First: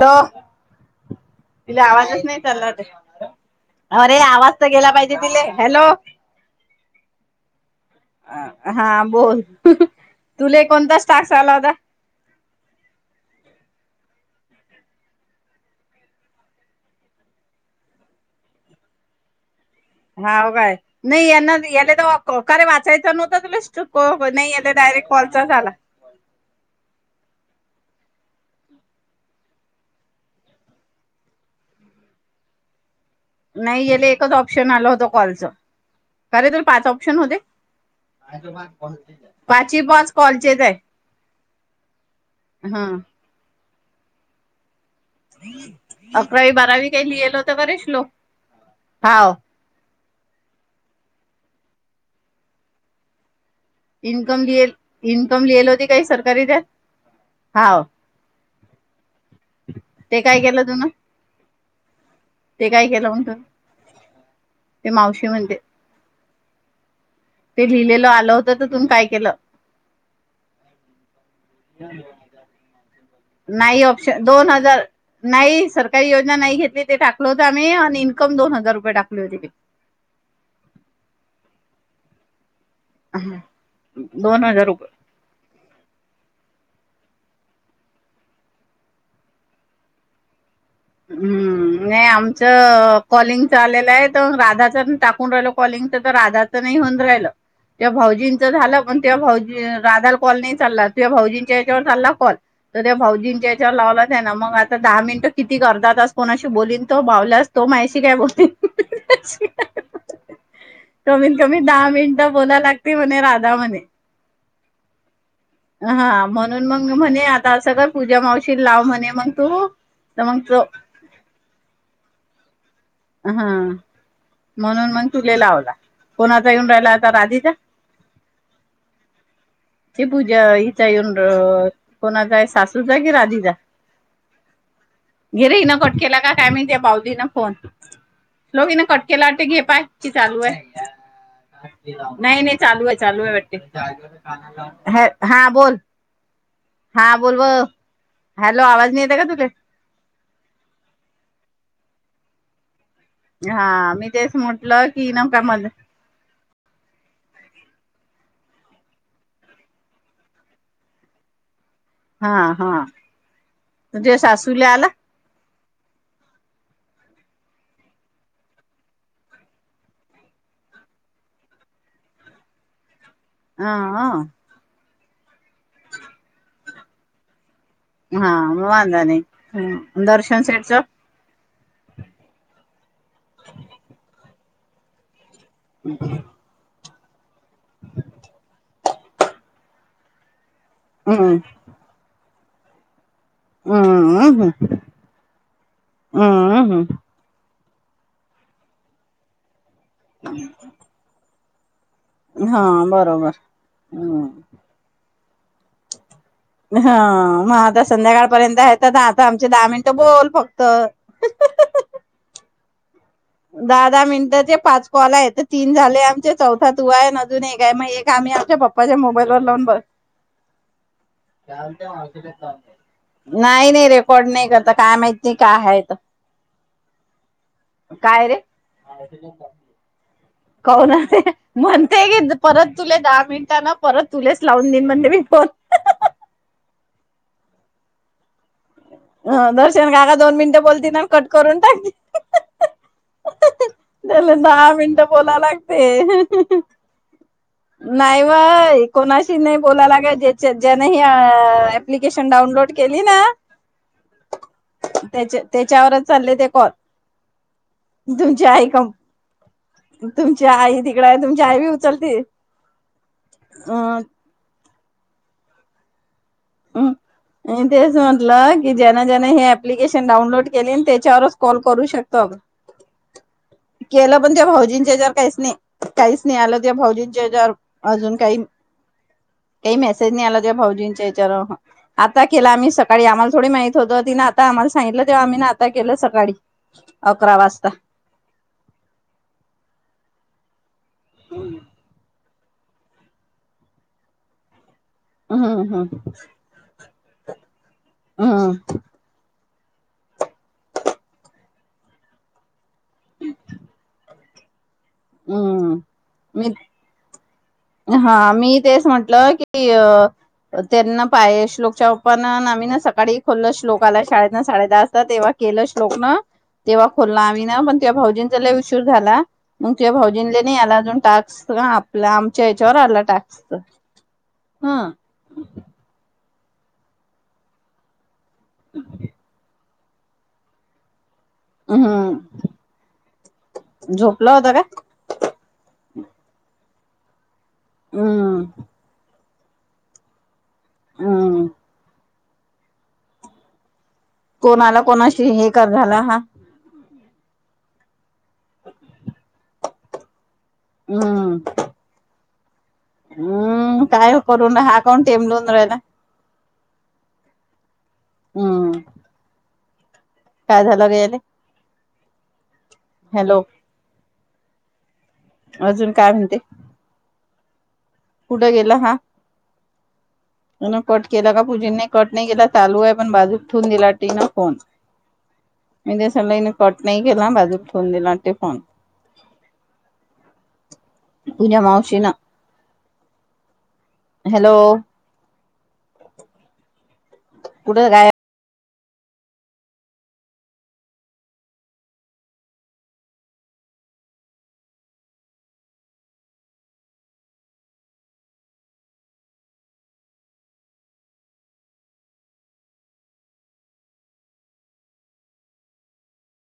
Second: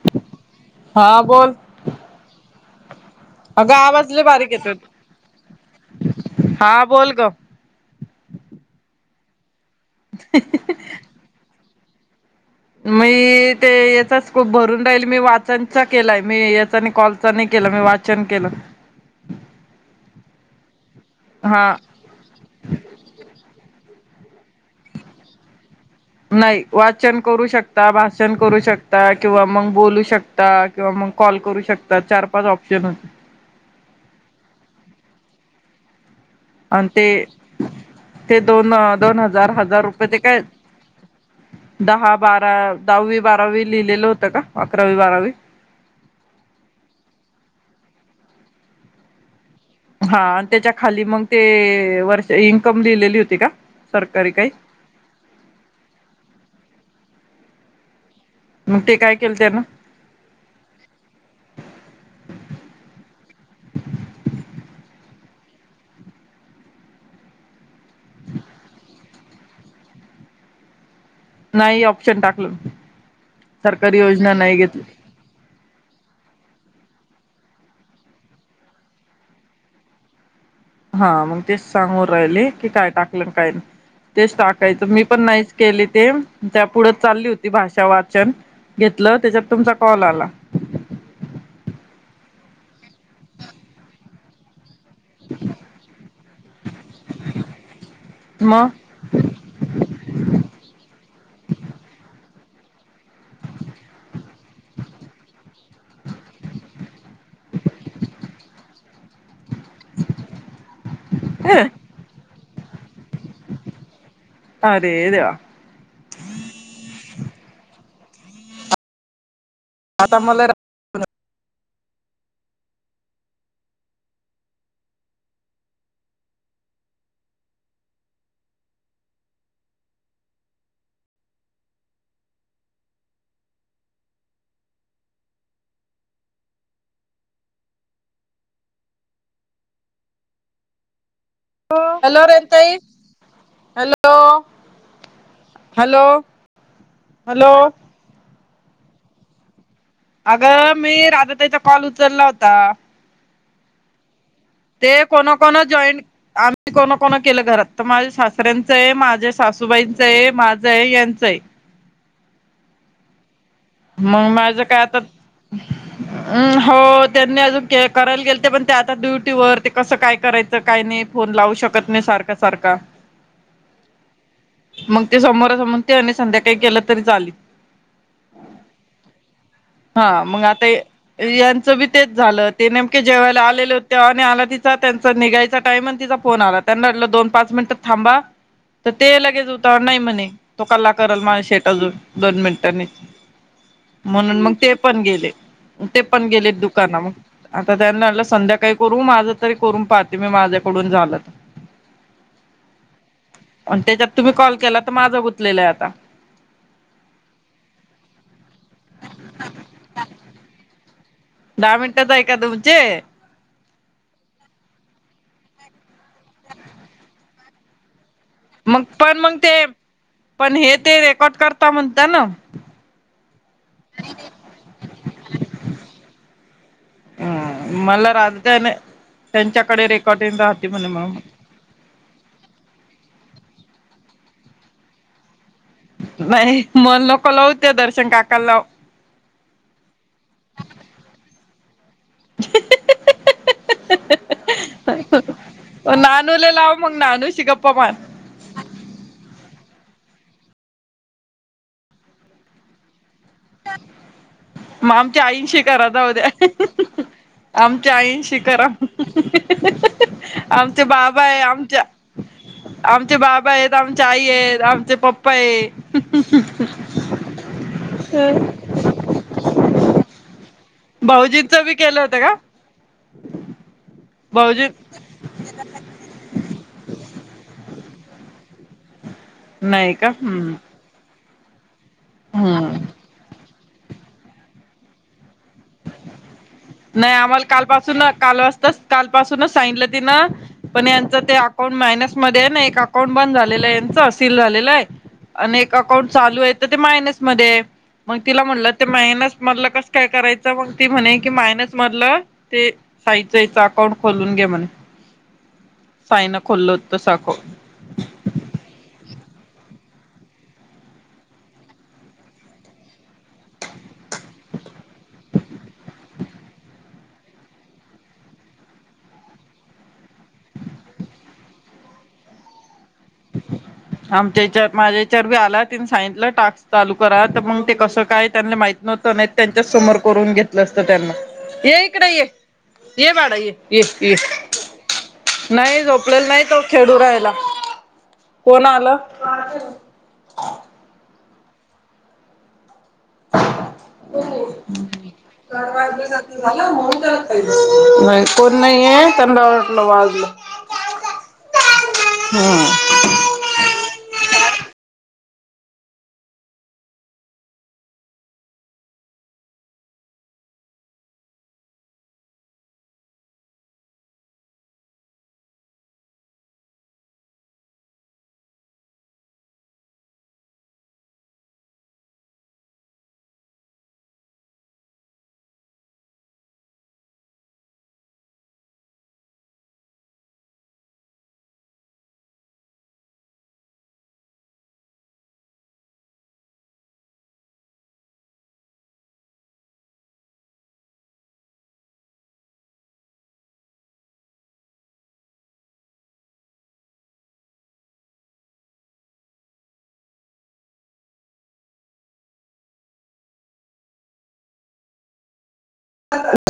त हा बोल तिला आवाजच नाही चालणार. [unintelligible] अगं अरे लय आवाज बारीक तर गेला येतोय पाहिजे तिले हॅलो हा बोल ग हा. बोल. ह ह तुले कोणता स्टाक्स आला होता. मी ते येचाच खूप भरून राहिल मी वाचनचा केलाय मी याचानी कॉलच नाही केला मी वाचन केलं. हा हो काय? नाही यांना हा याला तर काे वाचायचं नव्हतं तुला? चक हो नाही आ डायरेक्ट कॉलचा झाला. नाही वाचन करू शकता भाषण करू शकता किंवा मग बोलू शकता किंवा मग कॉल करू शकता चार पाच ऑप्शन होते. नाही येले एकच ऑप्शन आलं होत कॉलच. आणि ते ते दोन दोन हजार पाचही हजार रुपये पाच ते काय कॉलचेच आहे दहा बारा हा दहावी बारावी. लिलेल होत का. अकरावी बारावी अकरावी बारावी काही लिहिेल होत कारे श्लोक. हा. हा आणि त्याच्या खाली मग ते वर्ष इन्कम लिहिलेली होती का? सरकारी इन्कम काही लिल इन्कम लिहिल होती काही सरकारी त्यात. हाव. मग ते काय केलं त्यानं ते काय केलं तुन ते काय केलं म्हण तु ते मावशी म्हते. ते लिहिलेलं आलं होत ते तून काय केलं. नाही ऑप्शन टाकलं नाही सरकारी ऑप्शन योजना दोन नाही घेतली हजार नाही सरकारी योजना नाही घेतली ते टा टाकल होत आम्ही आणि इनकम दोन हजार रुपये टाकले होती ते. हा मग तेच सांगून राहिले. की काय टाकलं काय तेच दोन हजार टाकायचं रुपये मी पण नाहीच केली ते तया पुढं चालली होती भाषा वाचन घेतलं त्याच्यात तुमचा कॉल आला. हम्म नाही आमच कॉलिंगचा आलेलं आहे तर राधा जण टाकून राहिल कॉलिंग तर राधाच नाही होऊन राहिल तेव्हा भाऊजींचं झालं मग पण तेव्हा भाऊजी राधाला कॉल नाही चालला तया भाऊजींच्या याच्यावर चालला कॉल तर त्या भाऊजींच्या हिच्यावर लावला त्यानं मग आता दहा मिनिट किती ग अर्धा तास कोणाशी बोलीन तो बावल्यास तो मायशी काय बोलेल हि हि ह हि हि हि कमीत कमी दहा मिनिट होला लाग म्हणे राधा म्हणे अरे देवा - हा म्हणून मग म्हणे आता सगळं पूजा मावशीला लाव म्हणे मग तू आता तर मग मला तो हा म्हणून मग तुले लावला कोणाचा येऊन राहिला आता राधीचा कि पूजा हिचा येऊन कोणाचा सासूचा कि राधीचा गिर हन कट केला का काय मी त्या बाऊलीन फोन लोक हिन कट के लाटे घे पाय ची चालू आहे. हॅलो नाही नाही रेणुताई चालू आहे चालू आहे हॅलो वाट हा बोल हॅलो हा बोल व हॅलो हॅलो आवाज नाही येत का तुे अगं मी राधा त्याचा कॉल उचलला होता. हा मी तेच म्हटलं ते की न कोण का कोण मध जॉईन आम्ही कोण कोण केलं घरात तर माझे सास सासऱ्यांचं आहे माझ्या सासूबाईंचं आहे माझं आहे यांचंय हा हा तुह्या सासु ला आला. अ हो त्यांनी अजून करायला गेले ते पण ते आता ड्युटी वर ते कसं काय करायचं काय नाही फोन लावू शकत नाही सारख सारखा अ अ मग ते समोर समोर ते अने संध्याकाळी केलं तरी चालीन. हा म वांदा नाही, ह् दर्शन सेटच त्याचा बी तेच झालं ते नेमके जेवयला आलेले होते आणि आला तिचा त्यांच निघायच. त्या टाइम तिचा फोन आला त्यांना दोन पाच मिनिटात थांबा तर ते लगेच होत नाही म्हणे तो कल्ला कराल हम्म माझ शेट अजून दोन मिनिट त्यांनी म्हणून हम्म मग ते पण गेले ते पण गेले हम्म दुकाना मग आता त्यांना म्हणलं संध्याकाळी करू माझं तरी करून पाहते मी माझ्याकडून झालं तर हा बरोबर आणि त्याच्यात तुम्ही हम्म कॉल केला तर माझा गुत लेलंय आता हा मा आधा च संध्याकाळपर्यंत आहेत आता आमचे दहा मिनिटं बोल फक्त ते दहा दहा मिनिटचे पाच कॉल आहे तीन झाले आमचे चौथा तू आहे अजून एक आहे मग आम्ही आमच्या मग पप्पांच्या पण मोबाईल मग व ते लावून ब पण हे ते रेकॉर्ड करता थांब तुह्या म्हणता मावशी ना ला सांगतो. नाही नाही रेकॉर्ड नाही करत काय माहिती काय आहे त हम्म मला राजत त्यांच्याकडे रेकॉर्ड कोन आहे म्हणते की परत तुले दहा मिनट त्याना परत तुलेच लावून दिन म्हण मी फोन नाही मल नको लावु त्या दर्शन काका ला लाव ह दर्शन का का दोन मिनिटं बोलती ना कट करून टाकतीन त्याला दहा मिनटं बोला लागते. नानूला लाव मग नानूशी गप्पा मार नाही व कोणाशी नाही बोलायला, ज्याच्या की ज्याने हे अ एप्लीकेशन डाउनलोड केली ना, मग आमच्या त्याच्या आईनशी करा त्याच्यावरच जाउद्या चालले ह ते ह कॉल. ह आमच्या आईशी तुमची करा आई कम ह ह ह तुमची आई आमचे तिकड बाबा आहे तुमची आई बी आमच्या उचलते. आमचे बाबा आहेत, अ आमच्या आई आहेत. आमचे पप्पा आहे ह मी तेच म्हण ल की ज्याने ज्याने हे ॲप्लिकेशन डाऊन त्याने कॉल करू शकतो त्याच्यावरच भाऊजींच कॉल बी करू केलं होतं शकता का केलं पण ते भाऊजी भाऊजींच्या याच्यावर काहीच नाही, काहीच नाही आलं. भाऊजींच्या ह्याच्यावर अजून काही काही का मेसेज नाही आला त्या हम्म भाऊजींच्या ह्याच्या तेरा हा आता केला आम्ही हम्म सकाळी, आम्हाला थोडी माहित सगळं तिनं आम्हाला सांगीतलं तेव्हा आम्ही नाथ नाही आम्हाला काल पासून, काल वाजता, काल पाासूनच सांगीतलं तिनं पण यांचं ते अकाउंट मायनसमध्ये नाही एक अकाउंट बंद झालेलं आहे, यांच सील झालेलं आहे. आणि हम्म एक हम्म अकाउंट चालू आहे तर ते मायनसमध्ये आहे, मग तिला हम्म म्हणलं ते मायनस म्हणलं कसं काय करायचं? तर मग ती म्हणे की मायनस मधलं ते, आईच एक अकाउंट खोलून घे. म्हण हम्म मी, तसं अकाउंट हा मी तेच म्हंटलं की अ त्यांना पाय श्लोकच्या ओपन आम्ही ना सकाळी खोलल, श्लोक आला शाळेतन साडे दहाजता तेव्हा केलं श्लोकन, तेव्हा खोललं आम्ही ना पण तेव्हा भाऊजींचा लई उशीर झाला. मग तुझ्या भाऊजींचा नाही आला अजून टास्क आपला, आमच्या ह्याच्यावर आलाय. आमच्या याच्या, माझ्यायाच्यावर बी आला, तिने सांगितलं टाक. चालू करा, तर मग ते कसं काय? त्यांना माहित नव्हतं, नाहीतर समोर करून घेतलं असतं त्यांना. ये इकड ये, हम्म ये बाळा ये, ये ये झोपला होता का? नाही झो झोपलेला नाही तो, खेळू राहायला. हम्म कोण आलं? [unintelligible] हम्म [inaudible] हो कोणाला कोणाशी हे चार कर झाला वाजल हा अस झालं म्हणून नाही कोण नाहीये त्यांंना वाटल वाजल हम्म हम्म हम्म काय करून ना हाकून टेमलून रहायला. हम्म काय झाल रे याले? हॅलो अजून काय म्हणते. कुठं गेला हा कट केला का पूजीने कट नाही केला चालू आहे पण बाजूक ठेवून दिला ती ना फोन म सलाने कट नाही केला बाजूक ठेवून दिलाते फोन. तुझ्या मावशीन हॅलो कुठ गायप [inaudible]